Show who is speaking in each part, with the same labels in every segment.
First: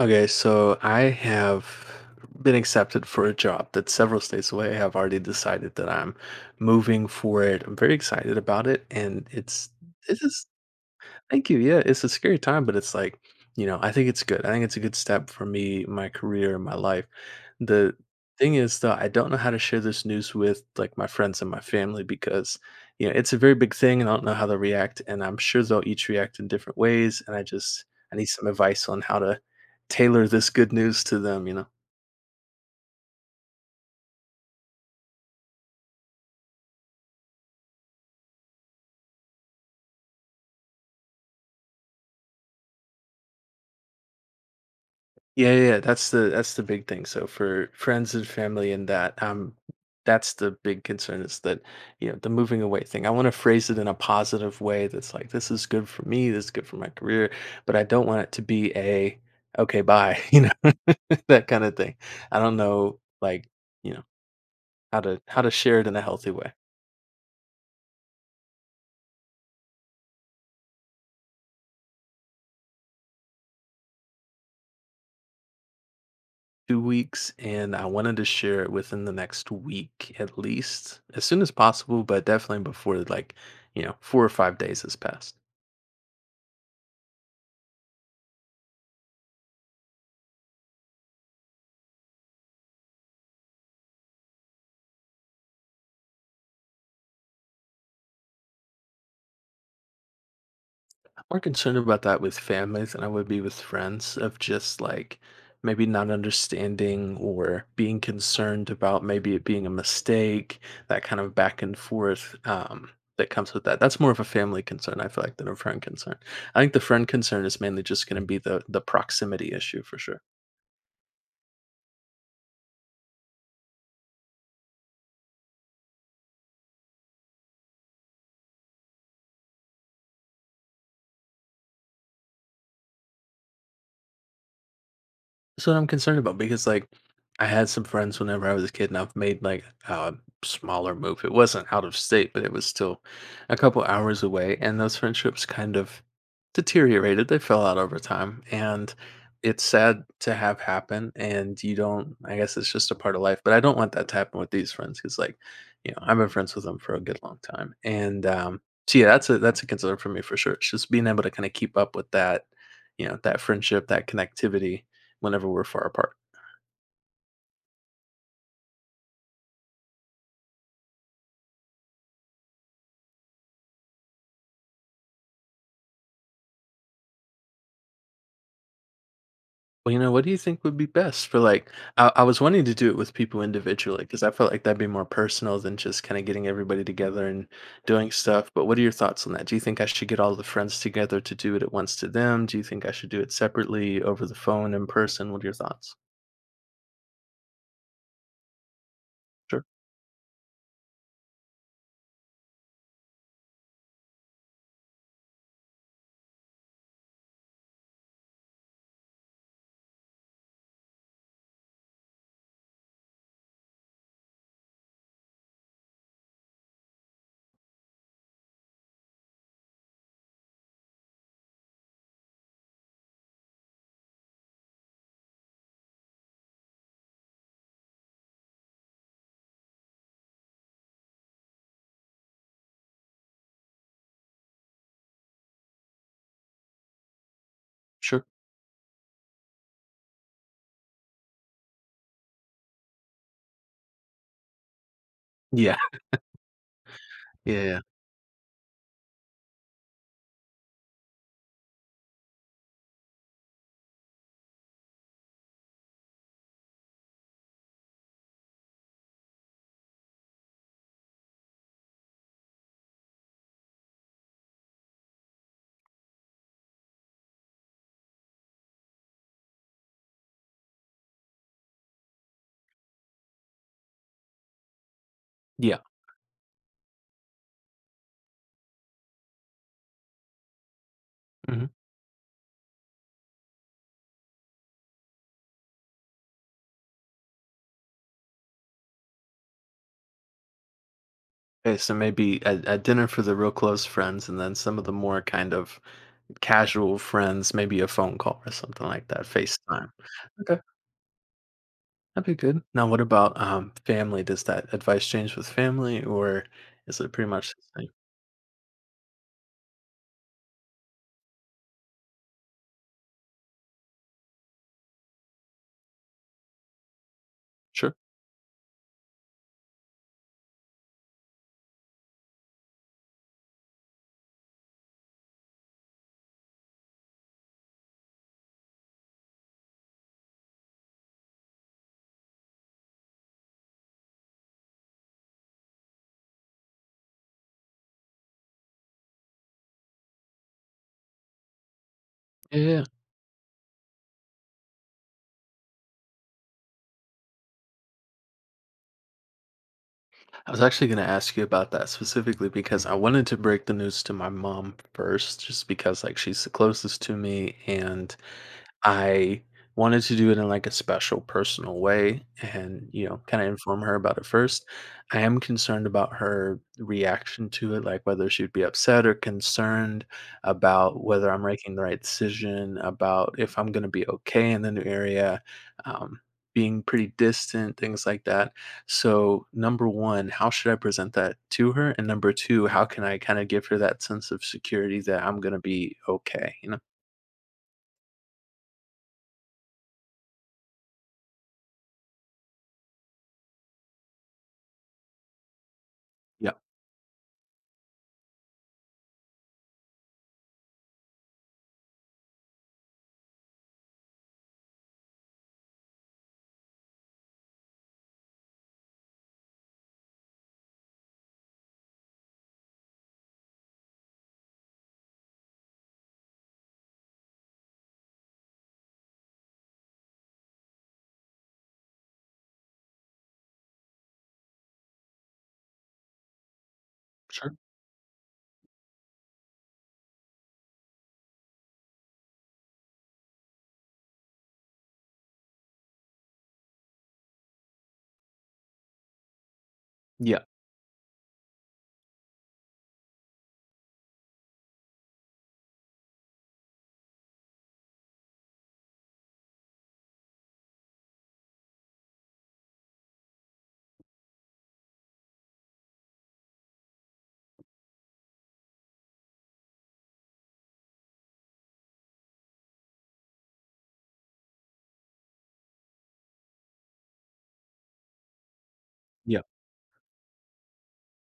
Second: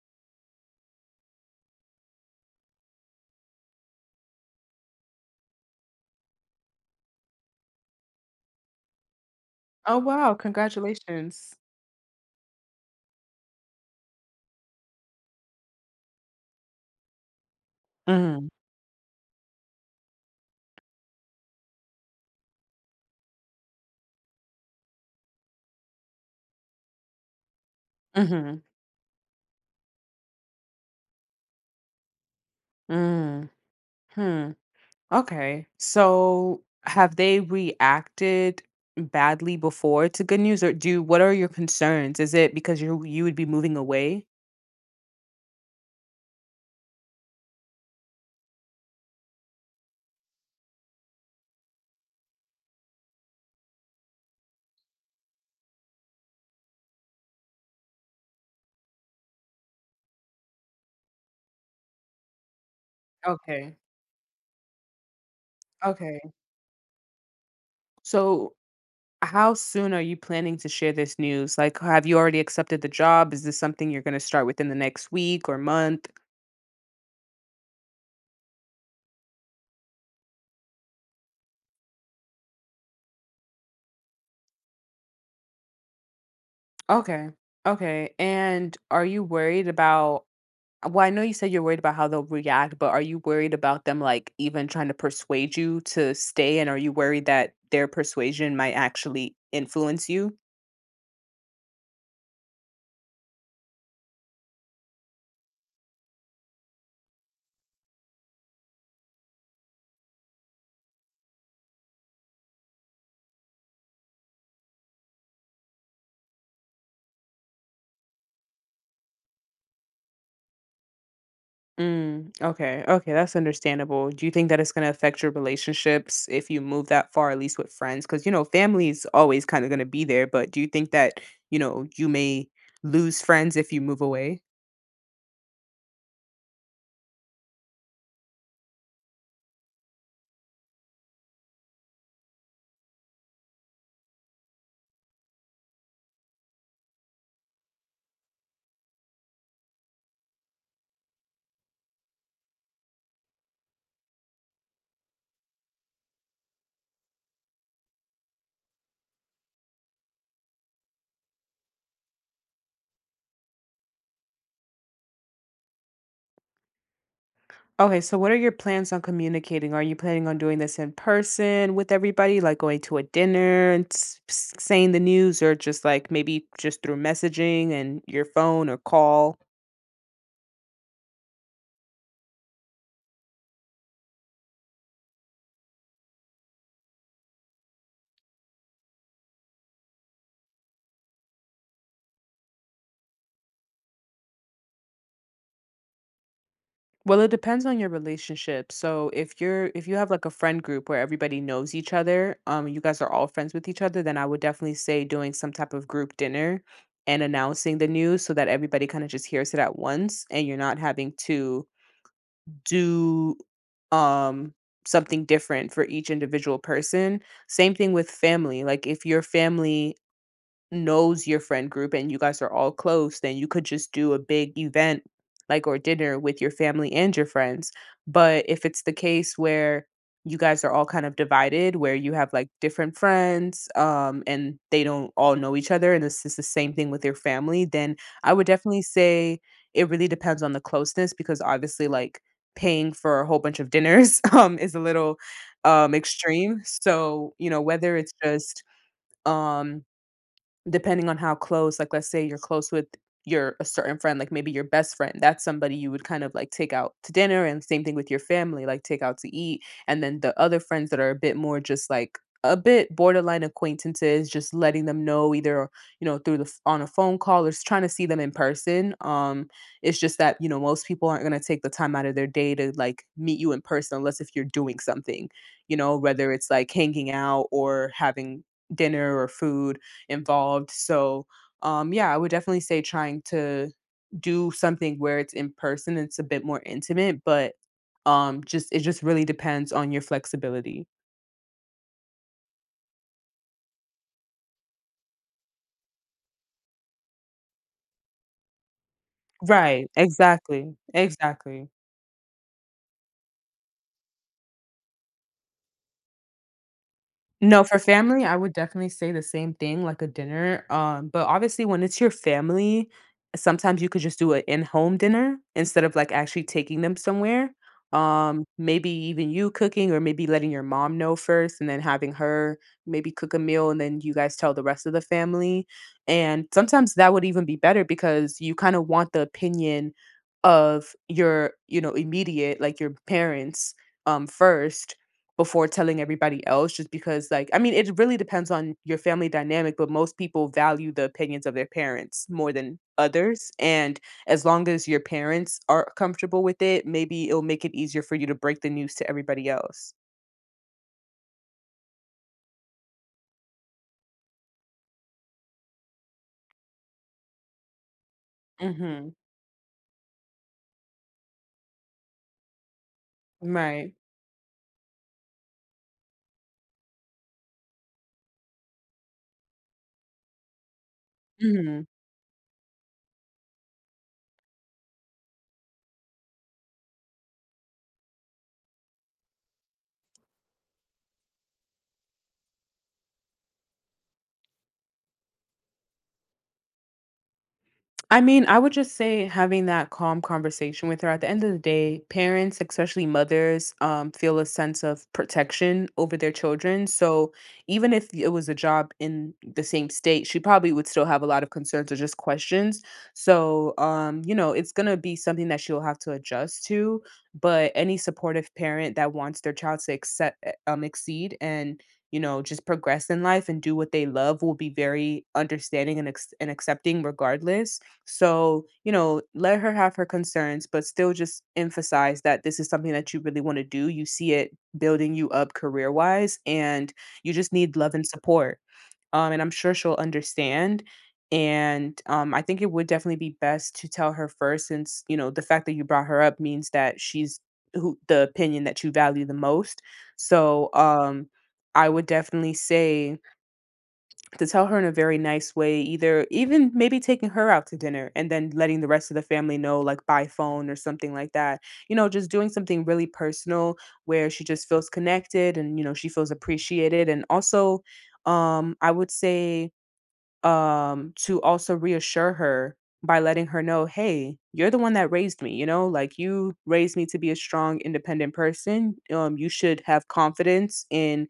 Speaker 1: Okay, so I have been accepted for a job that's several states away. I've already decided that I'm moving for it. I'm very excited about it, and it's
Speaker 2: Oh,
Speaker 1: this
Speaker 2: wow,
Speaker 1: is Thank
Speaker 2: congratulations.
Speaker 1: you. Yeah, it's a scary time, but it's like, you know, I think it's good. I think it's a good step for me, my career, my life. The
Speaker 2: Mhm,
Speaker 1: thing is, though, I don't know how to share this news with like my friends and my family because, it's a very big thing and I don't know how they'll react. And I'm sure they'll each react in different ways. I need some
Speaker 2: mhm,
Speaker 1: advice on how to tailor this good news to them, you know?
Speaker 2: mm, hmm, okay. So, have they reacted badly before to good news, or do what are your concerns? Is it because you would be moving away?
Speaker 1: Yeah, yeah, yeah, that's the big thing. So for friends and family and that, that's the big concern is that, the moving away thing. I want to phrase it in a positive way that's like, this is good for me, this is good for my career, but I don't want it to be a okay, bye, you know, that kind of thing. I don't know like,
Speaker 2: Okay,
Speaker 1: you know, how to share it in a healthy
Speaker 2: okay.
Speaker 1: way.
Speaker 2: So, how soon are you planning to share this news? Like, have you already accepted the job? Is this something you're gonna start within the next week or month?
Speaker 1: Two weeks, and I wanted to share it within the next week at least, as soon as possible, but definitely before four or five days has passed.
Speaker 2: Okay, okay. And are you worried about, well, I know you said you're worried about how they'll react, but are you worried about them, like, even trying to persuade you to stay? And are you worried that their persuasion might actually influence you?
Speaker 1: More concerned about that with families than I would be with friends, of just like maybe not understanding or being concerned about maybe it being a mistake, that kind of back and forth, that comes with that. That's more of a family concern, I feel like, than a friend concern. I think the friend concern is mainly just going to be the proximity issue for sure.
Speaker 2: Okay. Okay. That's understandable. Do you think that it's going to affect your relationships if you move that far, at least with friends? Because, you know, family's always kind of going to be there, but do you think that, you know, you may lose friends if you move away?
Speaker 1: So I'm concerned about because, like, I had some friends whenever I was a kid, and I've made like a smaller move. It wasn't out of state, but it was still a couple hours away, and those friendships kind of deteriorated. They fell out over time, and it's sad to have happen. And you don't, I guess it's just a part of life. But I don't want that to happen with these friends because, I've been friends with them for a good long time, and so yeah, that's a concern for me for sure. It's just being able to kind of keep up with that, that friendship, that connectivity whenever we're far apart.
Speaker 2: Okay, so what are your plans on communicating? Are you planning on doing this in person with everybody, like going to a dinner and saying the news, or just like maybe just through messaging and your phone or call?
Speaker 1: Well, you know, what do you think would be best for like? I was wanting to do it with people individually because I felt like that'd be more personal than just kind of getting everybody together and doing stuff. But what are your thoughts on that? Do you think I should get all the friends together to do it at once to them? Do you think I should do it separately over the phone in person? What are your thoughts?
Speaker 2: Well, it depends on your relationship. So if
Speaker 1: Sure,
Speaker 2: you're if you have like a friend group where everybody knows each other, you guys are all friends with each other, then I would definitely say doing some type of group dinner and announcing the news so that everybody kind of just hears it at once and you're not having to do um something different for each individual person. Same thing with family. Like if your family knows your friend group and you guys are all close, then you could just do a big event like or dinner with your family and your friends. But if it's the case where you guys are all kind of divided where you have like different friends and they don't all know each other and this is the same thing with your family, then
Speaker 1: sure.
Speaker 2: I would definitely say it really depends on the closeness because obviously like paying for a whole bunch of dinners is a little
Speaker 1: Yeah,
Speaker 2: extreme. So, you
Speaker 1: yeah,
Speaker 2: know,
Speaker 1: yeah,
Speaker 2: whether it's just um depending on how close, like, let's say you're close with your a certain friend, like maybe your best friend, that's somebody you would kind of like take out to dinner, and same thing with your family, like take out to eat. And then the other friends that are a bit more just like a bit borderline acquaintances, just letting them know either, you know, through the on a phone call or just trying to see them in person. It's just that, you know, most people aren't gonna take the time out of their day to like meet you in person unless if you're doing something, you
Speaker 1: yeah.
Speaker 2: know, whether it's like hanging out or having dinner or food involved. So,
Speaker 1: Hmm.
Speaker 2: yeah, I would definitely say trying to do something where it's in person. It's a bit more intimate, but just it just really depends on your flexibility.
Speaker 1: Okay, so maybe a dinner for the real close friends, and then some of the more kind of casual friends, maybe a phone call or something like that, FaceTime.
Speaker 2: Right. Exactly. Exactly.
Speaker 1: That'd be good. Now, what about family? Does that advice change with family, or is it pretty much
Speaker 2: No, for
Speaker 1: the same?
Speaker 2: family, I would definitely say the same thing, like a dinner. But obviously, when it's your family, sometimes you could just do an in-home dinner instead of like actually taking them somewhere.
Speaker 1: Sure.
Speaker 2: Maybe even you cooking, or maybe letting your mom know first, and then having her maybe cook a meal, and then you guys tell the rest of the family. And sometimes that would even be better because you kind of want the opinion of your, you know, immediate, like your parents, first before telling everybody else just because like I mean it really depends on your family dynamic but most people value the opinions of their parents more
Speaker 1: Yeah,
Speaker 2: than
Speaker 1: yeah.
Speaker 2: others and as long as your parents are comfortable with it maybe it'll make it easier for you to break the news to everybody else.
Speaker 1: I was actually going to ask you about that specifically because I wanted to break the news to my mom first, just because like she's the closest to me, and
Speaker 2: Mhm.
Speaker 1: I wanted to do it in, like, a special personal way and, you know, kinda inform
Speaker 2: Right.
Speaker 1: her about it first. I am concerned about her reaction to it, like, whether she'd be upset or concerned about whether I'm making the
Speaker 2: Mhm.
Speaker 1: right decision, about if I'm gonna be okay in the new area, um, being pretty distant, things like that. So, number 1, how should I present that to her? And number 2, how can I kinda give her that sense of security that I'm gonna be okay, you know?
Speaker 2: I mean, I would just say having that calm conversation with her. At the end of the day, parents, especially mothers, feel a sense of protection over their
Speaker 1: Yeah.
Speaker 2: children. So even if it was a job in the same state, she probably would still have a lot of concerns or just questions. So, you know, it's gonna be something that she'll have to adjust to. But any supportive parent that wants their child to accept, exceed and you know, just progress in life and do what they love will be very understanding and, and accepting regardless. So, you know, let her have her concerns, but still just emphasize that this is something that you really want to do. You see it building you up career wise, and you just
Speaker 1: Sure.
Speaker 2: need love and support. And I'm sure she'll understand. And I think it would definitely be best to tell her first, since, you know, the fact that you brought her up means that she's who the opinion that you value the most.
Speaker 1: Yeah.
Speaker 2: So I would definitely say to tell her in a very nice way, either even maybe taking her out to dinner and then letting the rest of the family know, like by phone or something like that. You know, just doing something really personal where she just feels connected and, you know, she feels appreciated. And also, I would say to also reassure her by letting her know, hey, you're the one that raised me, you know, like you raised me to be a strong, independent person.
Speaker 1: Yeah.
Speaker 2: You should have confidence in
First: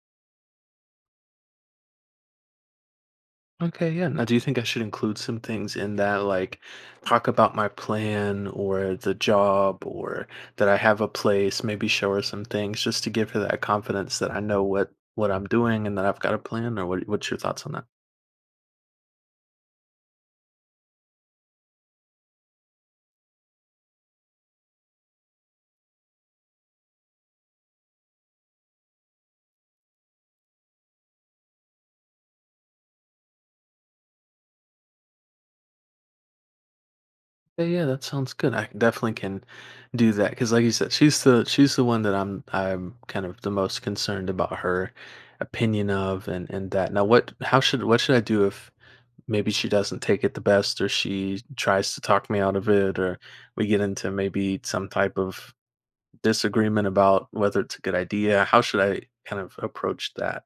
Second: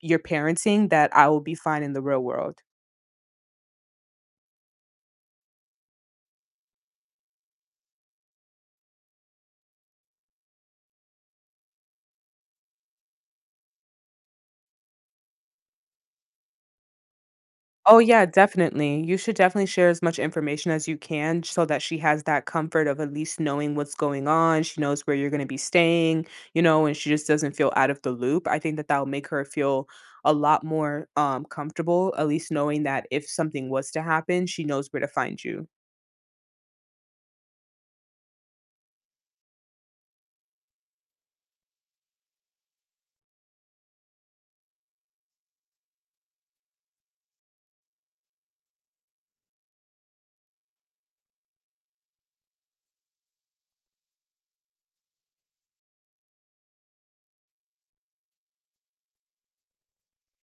Speaker 2: your parenting that I will be fine in the real world.
Speaker 1: Okay, yeah. Now, do you think I should include some things in that, like talk about my plan or the job or that I have a place, maybe show her some things just to give her that confidence that I know what I'm doing and that I've got a plan, or what's your thoughts on that?
Speaker 2: Oh, yeah, definitely. You should definitely share as much information as you can so that she has that comfort of at least knowing what's going on. She knows where you're going to be staying, you know, and she just doesn't feel out of the loop. I think that that'll make her feel a lot more comfortable, at least knowing that if something was to happen, she knows where to find you.
Speaker 1: Yeah, yeah, that sounds good. I definitely can do that because, like you said, she's the one that I'm kind of the most concerned about her opinion of, and that. Now, what should I do if maybe she doesn't take it the best, or she tries to talk me out of it, or we get into maybe some type of disagreement about whether it's a good idea? How should I kind of approach that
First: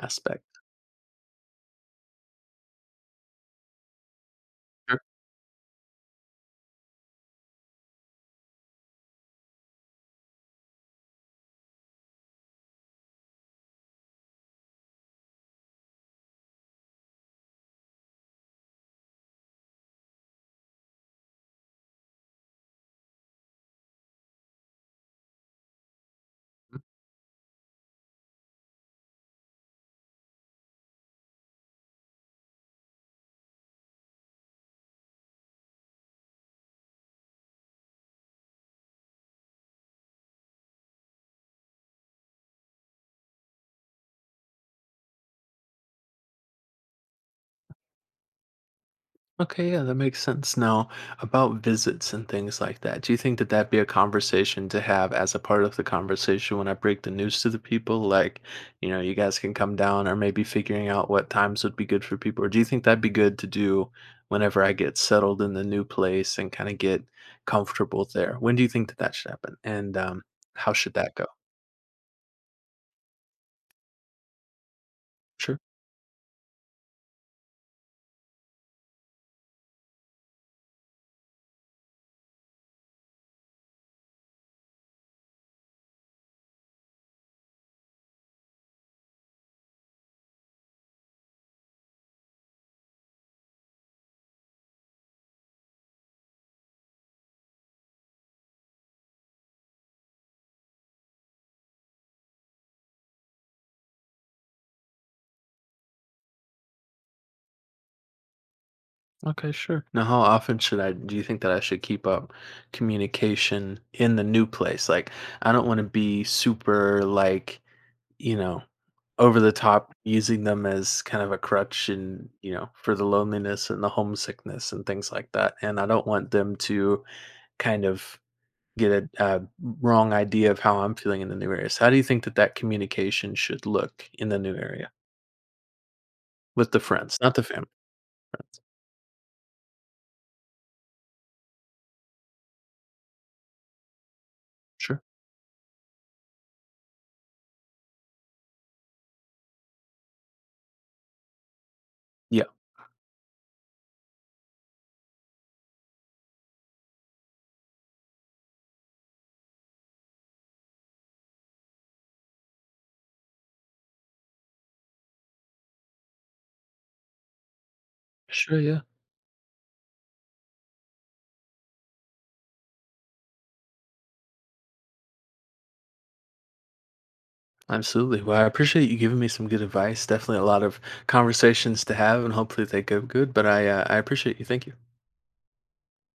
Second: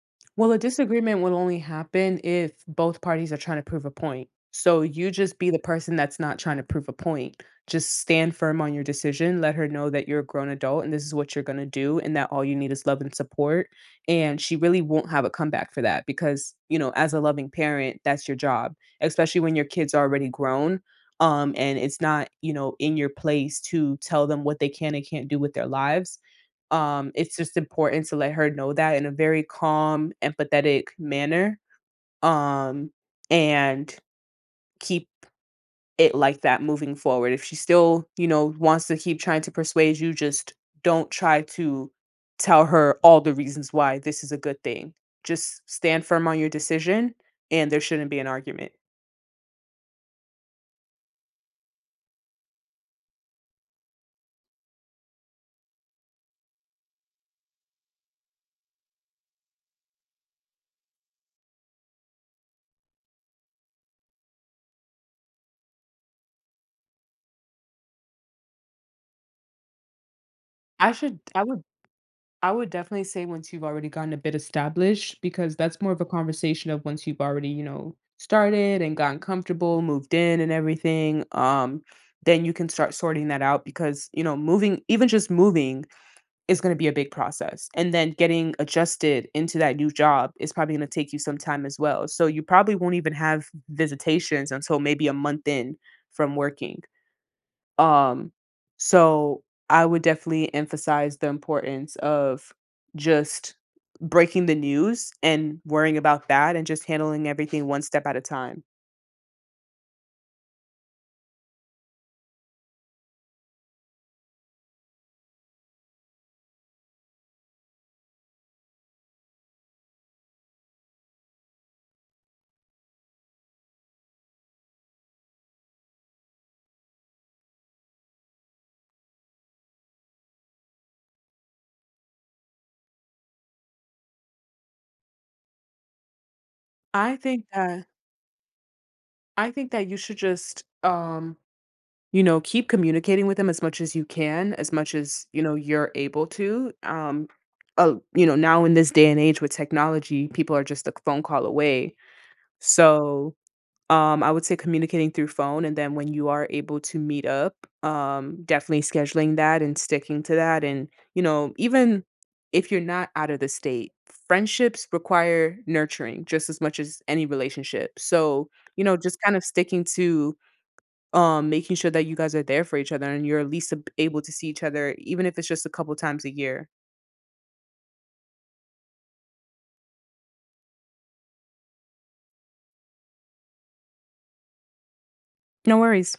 Speaker 1: aspect?
Speaker 2: Well, a disagreement will only happen if both parties are trying to prove a point. So you just be the person that's not trying to prove a point. Just stand firm on your decision. Let her know that you're a grown adult and this is what you're going to do, and that all you need is love and support. And she really won't have a comeback for that because, you know, as a loving parent, that's your job, especially when your kids are already grown. And it's not, you know, in your place to tell them what they can and can't do with their lives, it's just important to let her know that in a very calm, empathetic manner, um, and keep it like that moving forward. If she still, you know, wants to keep trying to persuade you, just don't try to tell her all the reasons why this is a good thing. Just stand firm on your decision, and there shouldn't be an argument.
Speaker 1: Okay, yeah, that makes sense. Now, about visits and things like that, do you think that that'd be a conversation to have as a part of the conversation when I break the news to the people? Like, you know, you guys can come down, or maybe figuring out what times would be good for people. Or do you think that'd be good to do whenever I get settled in the new place and kind of get comfortable there? When do you think that that should happen? And How
Speaker 2: I
Speaker 1: should that
Speaker 2: should
Speaker 1: go?
Speaker 2: I would I would definitely say once you've already gotten a bit established, because
Speaker 1: Sure.
Speaker 2: that's more of a conversation of once you've already, you know, started and gotten comfortable, moved in and everything. Then you can start sorting that out because, you know, even just moving is going to be a big process. And then getting adjusted into that new job is probably going to take you some time as well. So you probably won't even have visitations until maybe a month in from working. Um, so I would definitely emphasize the importance of just breaking the news and worrying about that and just handling everything one step at a time.
Speaker 1: Okay, sure. Now, how often should I do you think that I should keep up communication in the new place? Like, I don't want to be super, like, you know, over the top using them as kind of a crutch and, you know, for the loneliness and the homesickness and things like that. And I don't want them to kind of get a, wrong idea of how I'm feeling in the new area. So, how do you think that that communication should look in the new area with the
Speaker 2: I
Speaker 1: friends, not the
Speaker 2: think
Speaker 1: family,
Speaker 2: that
Speaker 1: friends?
Speaker 2: I think that you should just you know keep communicating with them as much as you can as much
Speaker 1: Sure.
Speaker 2: as you know you're able to you know, now in this day and age with technology people are just a phone call away,
Speaker 1: Yeah.
Speaker 2: so I would say communicating through phone, and then when you are able to meet up, definitely scheduling that and sticking to that. And, you know, even if you're not out of the state, friendships require nurturing just as much as any relationship. So,
Speaker 1: Sure. Yeah.
Speaker 2: you know, just kind of sticking to making sure that you guys are there for each other and you're at least able to see each other even if it's just a couple times a year.
Speaker 1: Absolutely. Well, I appreciate you giving me some good advice. Definitely a lot of conversations to have, and hopefully they go good. But I appreciate you. Thank you.
Speaker 2: No worries.